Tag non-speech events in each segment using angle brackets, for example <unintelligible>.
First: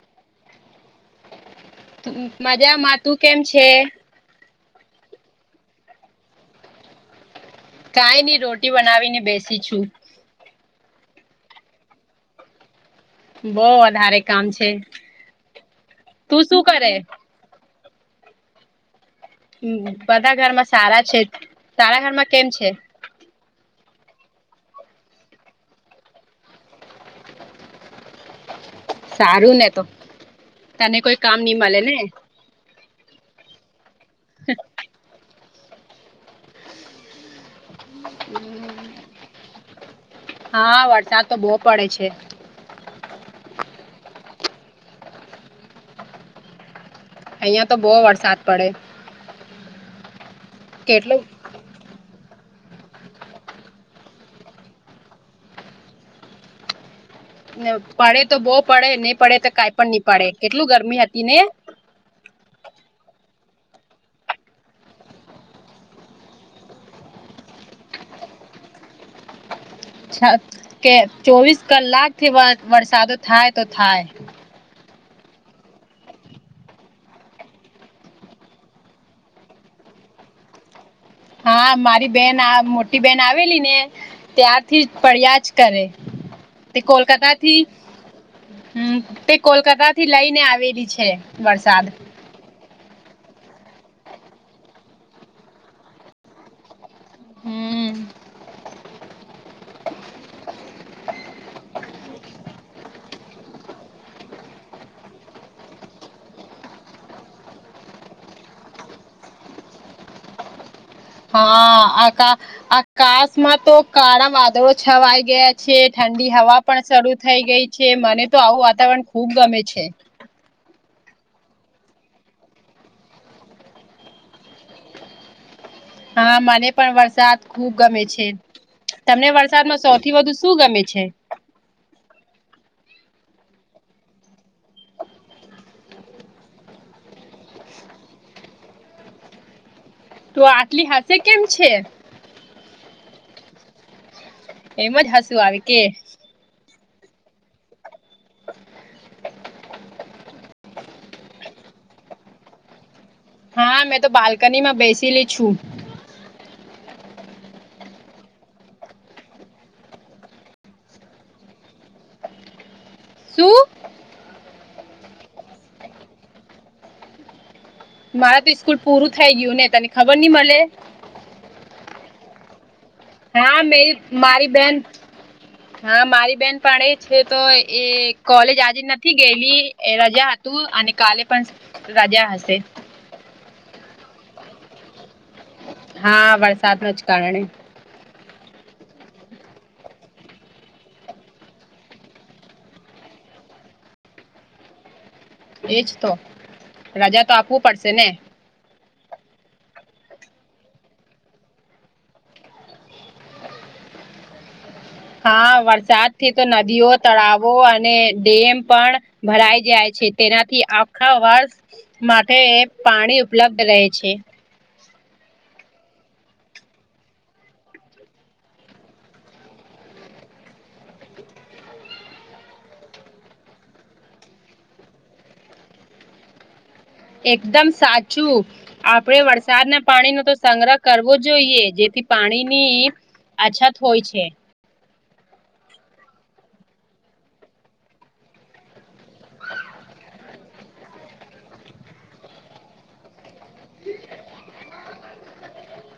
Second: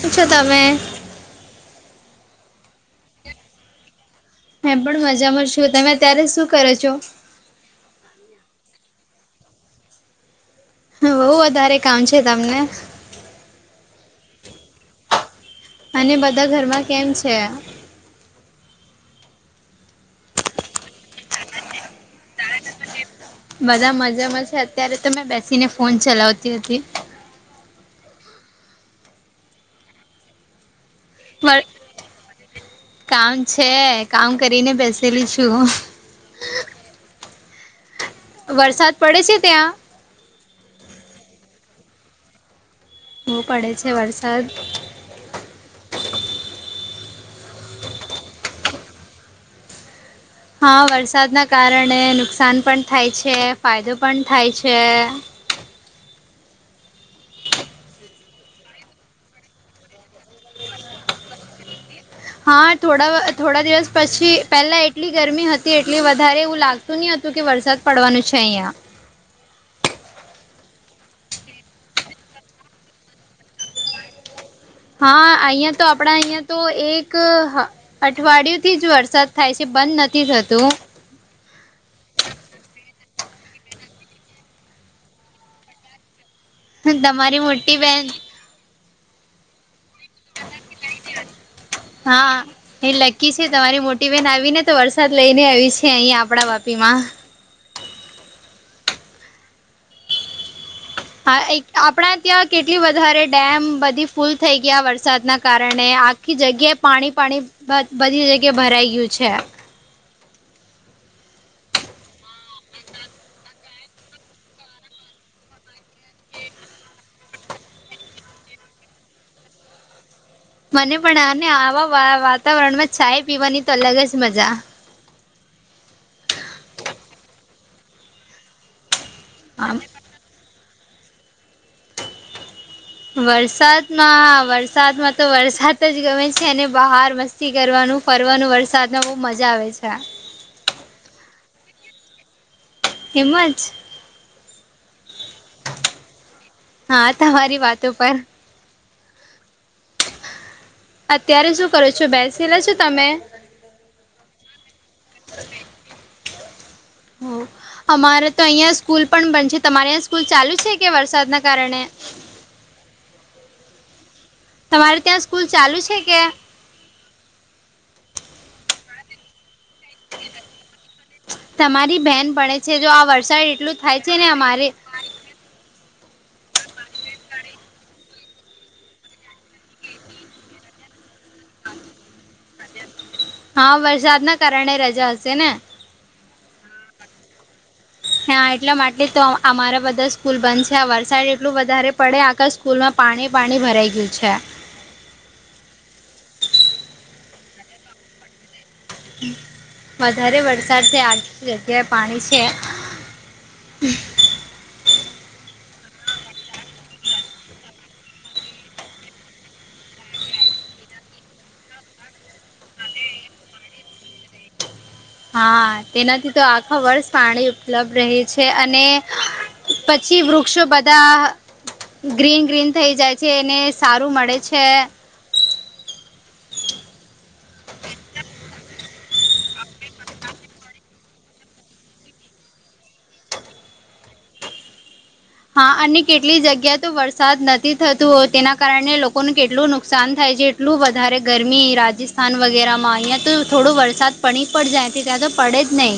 પૂછો તમે? માજા મા તું કેમ છે? હ પણ મજામાં છું તમે અત્યારે શું કરો છો? કાઈ નની રોટી બનાવી ને બેસી છું. બહુ વધારે કામ છે તમને. બહુ વધારે કામ છે, અને તું બધા શું ઘરમાં કરે? કેમ છે. હમ બધા ઘરમાં સારા છે, સારા ઘરમાં કેમ છે? બધા મજામાં છે અત્યારે તો મેં બેસીને ફોન ચલાવતી હતી. સારું ને તો, તને કોઈ કામ નઈ પણ મળે ને? કામ છે કામ કરીને બેસેલીઈશું. વરસાદ પડે છે ત્યાં? હા વરસાદ તો બહુ પડે છે. હોવું પડે છે વરસાદ. અહિયાં તો બહુ વરસાદ પડે. હા કેટલું વરસાદના કારણે નુકસાન પણ થાય છે ફાયદો પણ થાય છે. પડે તો બહુ પડે નહી પડે તો કાઈ પણ નહી પડે કેટલું ગરમી હતી ને. હા થોડા થોડા દિવસ પછી પેલા એટલી ગરમી હતી એટલી વધારે એવું લાગત શું ની હતું કે વરસાદ પડવાનું છે અહિયાં. છ કે ચોવીસ કલાક થી વ વરસાદો થાય તો થાય. હા અહિયાં તો આપણા અહિયાં તો એક અઠવાડિયું થી જ વરસાદ થાય છે બંધ નથી થતું. હા મારી બેન આ મોટી બેહેન આવેલી ને. ત્યારથી પડ્યા જ કરે, તે કોલકાતા તમારી થી મોટી બેહેન હમ તે કોલકાતા થી લઈને આવેલી છે વરસાદ. હા. એ લકી છે તમારી મોટી બહેન આવી ને તો વરસાદ લઈ ને આવી છે અહીયા આપડા વાપી માં. હમ. હા એક આપણા ત્યાં કેટલી વધારે ડેમ બધી ફૂલ થઈ ગયા વરસાદના કારણે, આ ખી જગ્યાએ પાણી પાણી બધી જગ્યા ભરાઈ ગયું છે. હા આકા આકાશમાં તો કાળા વાદળો છવાઈ ગયા છે ઠંડી હવા પણ શરૂ થઈ ગઈ છે મને તો આવું વાતાવરણ ખુબ ગમે છે. મને પણ આને આવા વા વાતાવરણમાં ચાય પીવાની તો અલગ જ મજા. હા મને પણ વરસાદ ખુબ ગમે છે. તમને આમ વરસાદમાં સૌથી વધુ શું ગમે છે? વરસાદમાં વરસાદમાં તો વરસાદ જ ગમે છે અને બહાર મસ્ તી કરવાનું ફરવાનું વરસાદમાં બહુ મજા આવે છે. તો આટલી હસે કેમ છે? એમ જ. એમજ હસુ આવે કે. હા તમારી વાતો પર અત્યારે શું કરો છો બેસેલા છો તમે? હા મેં તો બાલ્કની માં બેસીલી છું. હ. અમારે તો અહિયાં સ્કૂલ પણ બન છે, તમારે અહીંયા સ્કૂલ ચાલુ છે કે વરસાદના કારણે? <unintelligible> શું? તમારે ત્યાં સ્કૂલ ચાલુ છે કે? મારા તો સ્કૂલ પૂરું થઈ ગયું ને તને ખબર નઈ મળે. તમારી બેન ભણે છે જો આ વર્ષ હા મેરી મારી બેન હા મારી બેન ભણે છે તો એ કોલેજ આજે નથી ગયેલી એ રજા હતું અને કાલે પણ રજા હશે. હા વરસાદ ના કારણે રજા હશે ને. હા વરસાદ નુ જ કારણે હા એટલા માટે તો અમારા બધા સ્કૂલ બંધ છે આ વરસાડ એટલું વધારે પડે આખા સ્કૂલમાં પાણી પાણી ભરાઈ ગયું છે. એજ તો રજા તો આપવું પડશે ને. વધારે વરસાદ છે, આજ જગ્યાએ પાણી છે. હા વરસાદથી તો નદીઓ તળાવો અને ડેમ પણ ભરાઈ જાય છે, તેનાથી આખા વર્ષ માટે પાણી ઉપલબ્ધ રહે છે. હા તેનાથી તો આખા વર્ષ પાણી ઉપલબ્ધ રહે છે, અને પછી વૃક્ષો બધા ગ્રીન ગ્રીન થઇ જાય છે, એને સારું મળે છે. <inaudible> એકદમ સાચું આપ આપણે વરસાદના પાણીનો તો સંગ્રહ કરવો જોઈએ જેથી પાણીની અછાત હોય છે. હા અને કેટલી જગ્યા તો વરસાદ નથી થતોતુ હો તેના કારણે લોકોને કેટલું નુકસાન થાય છે. એટલું વધારે ગરમી રાજસ્થાન વગેરે માં અહીંયા તો થોડો વરસાદ પડી પડ જાય <unintelligible> તો પડે જ નય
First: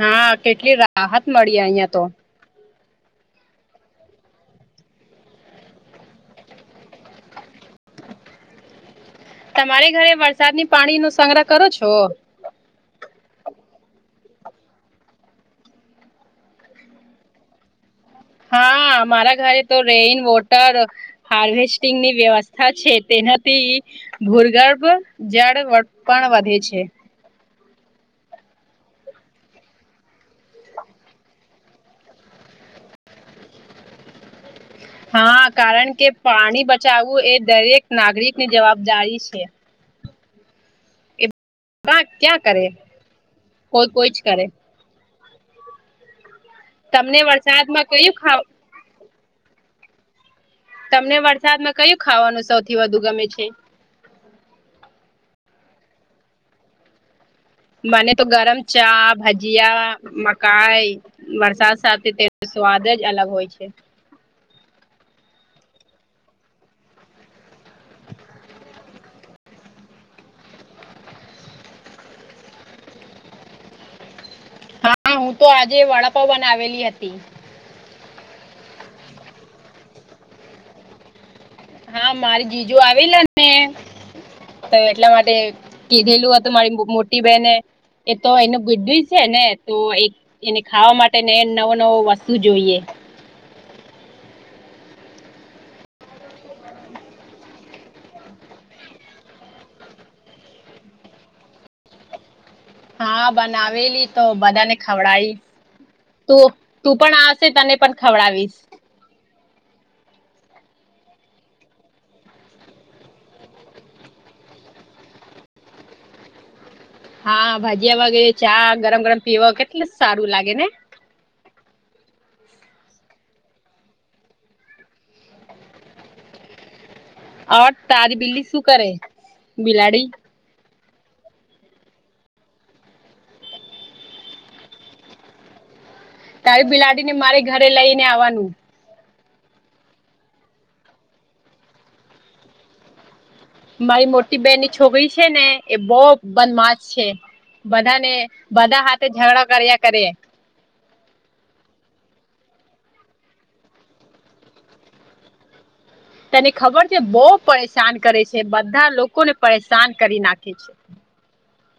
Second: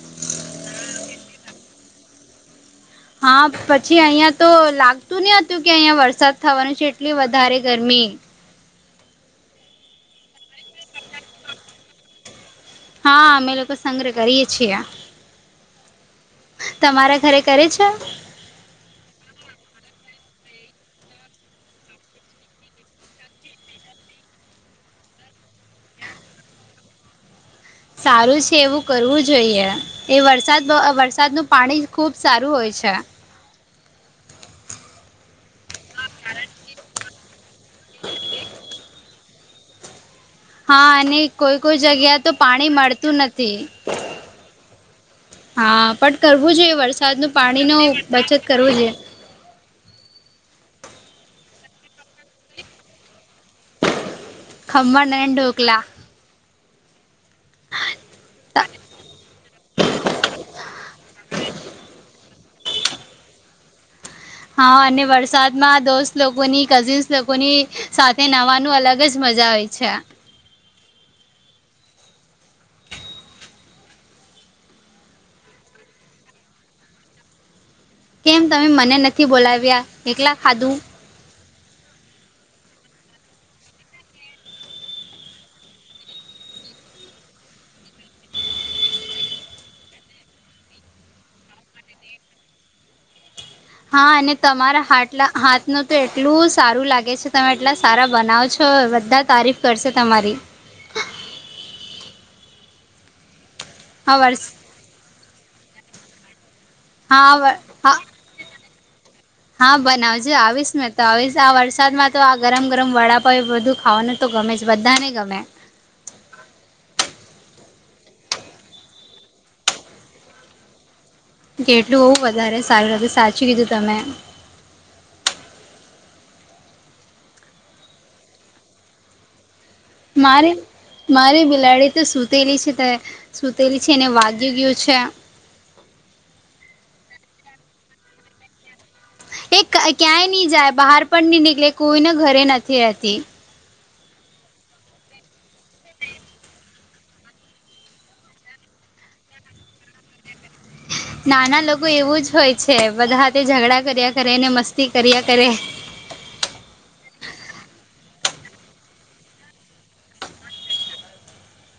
હા કેટલી રાહત મળી અહિયાં તો હા પછી અહિયાયા તો લાગતું નહ હતું કે અહિયાંયા વરસાદ થવાનું છે એટલી વધારે ગરમી તમારે ઘરે વરસાદની પાણી નો સંગ્રહ કરો છો? હા અમે લોકો સંગ્રહ કરીએ છીએ તમારા ઘરે કરે છે. હા મારા ઘરે તો રેઇન વોટર હાર્વેસ્ટિંગ ની વ્યવસ્થા છે તેનાથી ભૂગર્ભ જળ પણ વધે છે. સારું છે એવું કરવું જોઈએ એ વરસાદ વરસાદનું પાણી ખુબ સારું હોય છે. હા કારણ કે પાણી બચાવવું એ દરેક નાગરિક ની જવાબદારી છે. હા અને એ કોઈ કોઈ બધા જગ્યા તો ક્યાં કરે પાણી મળતું નથી કોઈ કોઈ જ કરે હા પણ કરવું જોઈએ વરસાદ તમને નુ પાણી નુ વરસાદમાં કયું બચત ખાવ કરવું જોઈએ તમને વરસાદમાં કયું ખાવાનું સૌથી વધુ ગમે છે. ખમણ નાને એ ડોકલા મને તો ગરમ ચા ભજીયા મકાઈ વરસાદ સાથે તે સ્વાદે જ અલગ હોય છે. હા અને વરસાદમાં દોસ્ત લોકોની કઝિન્સ લોકોની સાથે નવાનું અલગ જ મજા હોય છે. હા હું તો આજે વડાપવન આવેલી હતી કેમ તમે મને નથી બોલાવ્યા એકલા ખાધું હા મારી જીજુ આવી લ ને તો એટલા માટે કીધેલું હતું મારી મોટી બેહેને એ તો એનું ગુડું છે ને તો એક એને ખાવા માટે ને નવો નવો વસ્તુ જોઈએ. હા અને તમારા હાટલા હાથનું તો એટલું સારું લાગે છે તમે એટલા સારા બનાવો છો બધા તારીફ કરશે તમારી હા બનાવેલી હા તો વર્ષ બધાને ખવડાયી તું તું પણ હા આવશે વ તને હા પણ ખવડાવીશ હા બનાવજે આવીશ ને તો આવીશ આ વરસાદમાં તો આ ગરમ ગરમ વડાપાય એ બધું ખાવાુંનુ તો ગમે છે, બધાને ગમે હા ભાજીિયા વગેરે ચા ગરમ ગરમ પીવા કેટલું સારું લાગે ને કેટલું હોઉવું વધારે સારુંત સાચું કીધું તમે. હ તારી બીલી શું કરે બિલાડી. મારે મારે બિલાડી તો સૂતેલી છે તે સૂતેલી છે એને વાગી ગયું છે. તારી બિલાડી ને મારે ઘરે લઈ ને આવવાનું એ ક્યાંય નહી જાય બહાર પણ નહી નીકળે કોઈને ઘરે નથી રહેતી. મારી મોટી બેહેન ની છોકરી છે ને એ બહ બદમાશ છે. બધા ને બધા હાથે ઝઘડા કર્યા કરે નાના લોકો એવું જ હોય છે, બધા તે ઝઘડા કર્યા કરે ને મસ્તી કર્યા કરે તેને ખબર છે બહુ પરેશાન કરે છે, બધા લોકોને પરેશાન કરી નાખે છે.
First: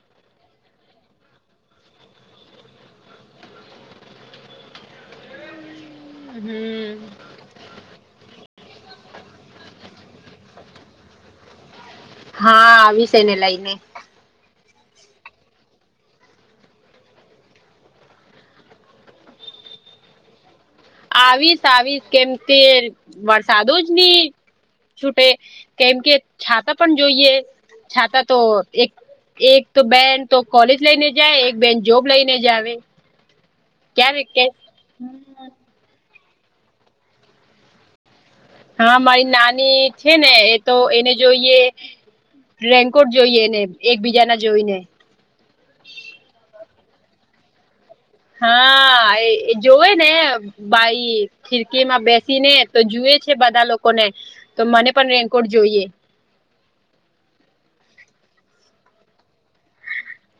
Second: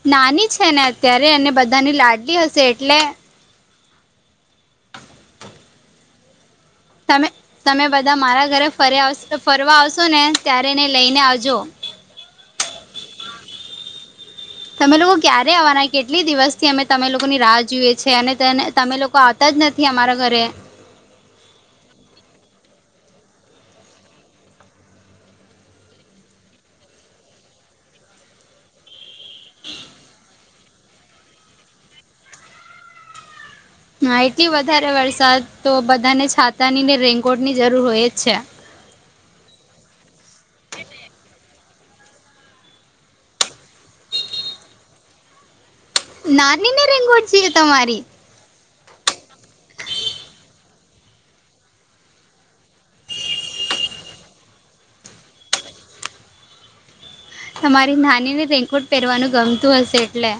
નાની છે ને, અત્યારે અને બધાની લાડલી હશે એટલે હમ તમે તમે બધા મારા ઘરે ફરે ફરવા આવશો ને ત્યારે એને લઈને આવજો હા આવી છે એને લઈને. તમે લોકો ક્યારે આવવાના કેટલી દિવસ થી અમે તમે લોકોની રાહ જોઈએ છે અનેને તમે લોકો જ નથી અમારા ઘરે આવીશ આવીશ કેમ તે વરસાદોજ નહી. છૂટે કેમ કે છાતાં પણ જોઈએ છાતાં તો એક એક તો બેન તો કોલેજ લઈને જાય એક બેન જોબ લઈને જ આવે. હા ક્યારે કે એટલી વધારે વરસાદ તો બધાને છાતાની ને રેનકોટની જરૂર હોય જ છે. હા મારી નાની છે ને એ તો એને જોઈએ રેન્કોટ જોઈએ ને એકબીજા ના જોઈને. નાની ને રેંગોઠ છેએ તમારી હા એ જોવે ને ભઈ ખીડકી માં બેસી ને તો જુએ છે બધા લોકો ને. તો મને પણ રેનકોટ જોઈએ. તમારી નાની ને રેંકોટ પહેરવાનું ગમતું હશે એટલે.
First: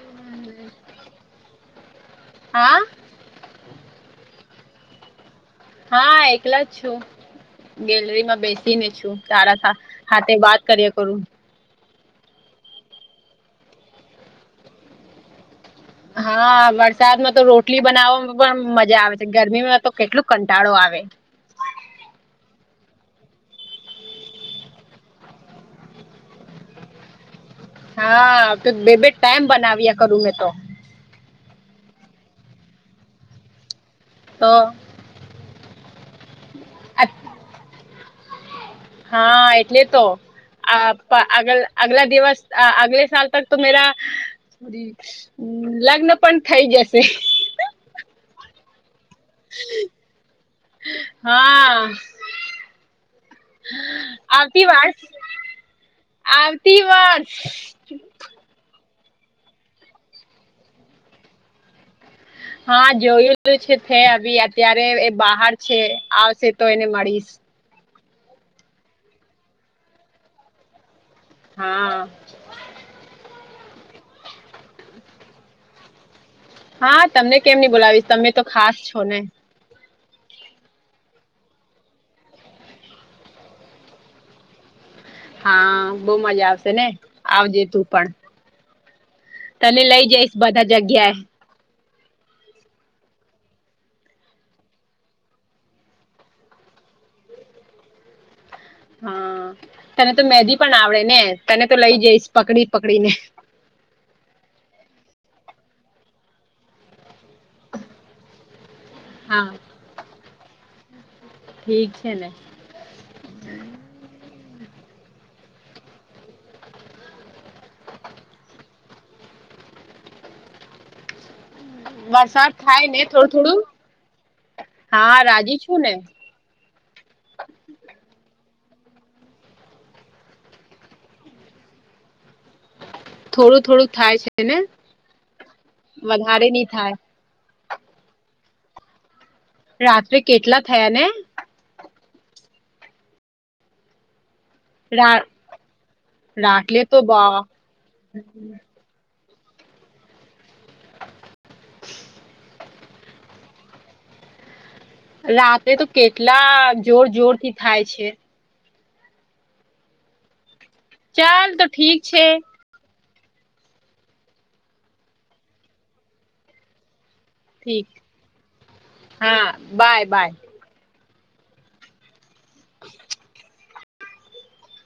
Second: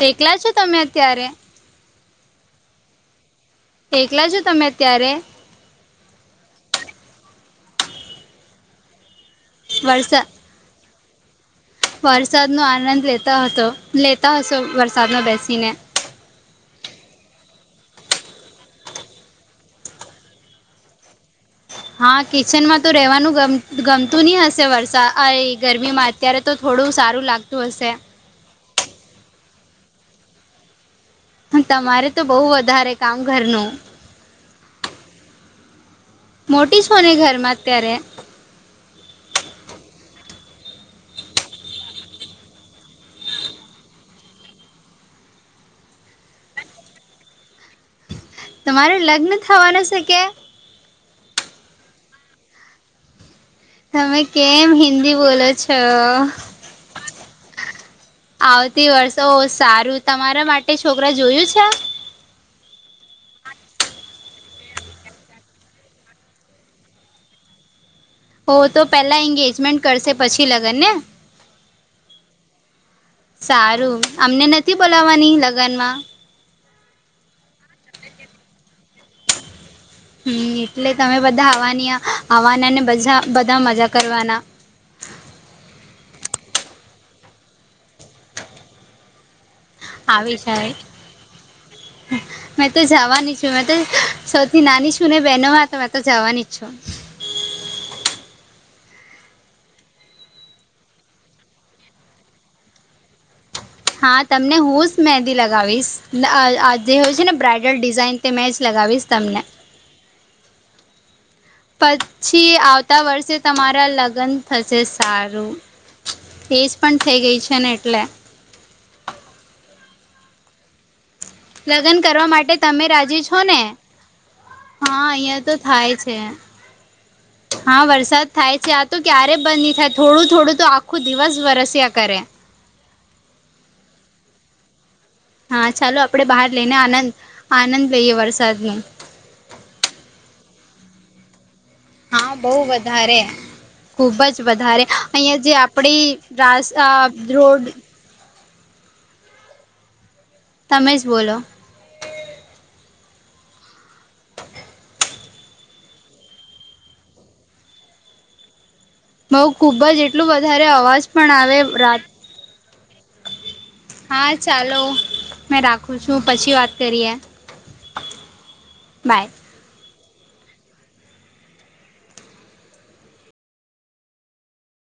એકેકલા છો તમે અત્યારે. હા. એકલા છો તમે અત્યારે હા એકલા જ છું ગેલરીમાં બેસી ને છું સારા હા હા તે વાત કરીએ કરું વરસાદ નો આનંદ લેતા હતો લેતા હશો વરસાદમાં બેસી ને હા વરસાદમાં તો રોટલી બનાવવામાં પણ મજા આવે છે ગરમીમાં તો કેટલું કંટાળો આવે હા કિચનમાં તો રહેવાનું ગમતું નહી હશે વરસાદ આ ગરમીમાં. અત્યારે તો થોડું સારું લાગતું હશે હા તો બે બે ટાઈમ બનાવ્યા કરું મેં તો. તમારે તો બહુ વધારે કામ ઘરનુ હ મોટી જ હોને ઘરમાં અત્યારે હા એટલે તો. અ અગ અગલા દિવસ અગલે સ તક તો મેરા. લગ્ન પણ થઇ જશે. તમારે લગ્ન થવાનું છે કે. હા. તમે આવતી કેમ વર્ષ હિન્દી બોલો છો. આવતી વર્ષ આવતી વર્ષ ઓ સારું તમારા માટે છોકરા જોયું છે. હા જોયું છે હ અત્યારે એ બહાર છે આવશે તો એને મળીશ. હો તો પેલા એંગેજમેન્ટ કરશે પછી લગન ને. હા. સારું અમને નથી બોલાવાની લગ્ન માં. હા તમને કેમ નહી બોલાવીશ તમે તો ખાસ છો ને. હમ એટલે તમે બધા આવવાની આવવાના ને બધા બધા મજા કરવાના. હા બહુ મજા આવશે ને આવજે તું પણ. તને લઈ જઈશ બધા જગ્યાએ. હમ. મેં તો જવાની છું મેં તો સૌથી નાની છું ને બહેનોમાં તો મેં તો જવાની જ છું. હા તને તો મેંદ પણ આવડે ને તને તો લઈ જઈશ પકડી પકડીને. હા તમને હું જ મહેંદી લગાવીશ જે હોય છે ને બ્રઇડલ ડિઝાઇન તે મેં જ લગાવીશ. તમને. હા ઠીક છે ને પછી આવતા વર્ષે તમારા લગ્ન થશે સારું. એજ પણ થઈ ગઈ છે ને એટલે લગન કરવા વરસાદ માટે તમે થાય ને રાજી થોડું છો ને. થોડું હા અહિયાં તો રાજી છું ને થાય છે. હા વરસાદ થાય છે આ તો ક્યારે બંધ થાય થોડું થોડું તો આખું દિવસ વરસ્યા કરે. થોડું થોડું થાય છે ને. હા ચાલો આપણેે બહાર વધારે નહી લઈને થાય આનંદ આનંદ લહીએ વરસાદનો. રાત્રે કેટલા થયા ને. હા બવુ વધારે. ખુબ જ વધારે અહીં જે આપડી રાસ રાટલે તો બ રોડ. <inaudible> તમે જ બોલો. રાત્રે તો કેટલા જોર જોર થી થાય છે. બઉ ખુબ જ એટલું વધારે અવાજ પણ ચાલ આવે તો ઠીક રાત. છે હા ચાલો મેં રાખું છું પછી વાત કરીએ. ઠીક બાય હા બાય બાય.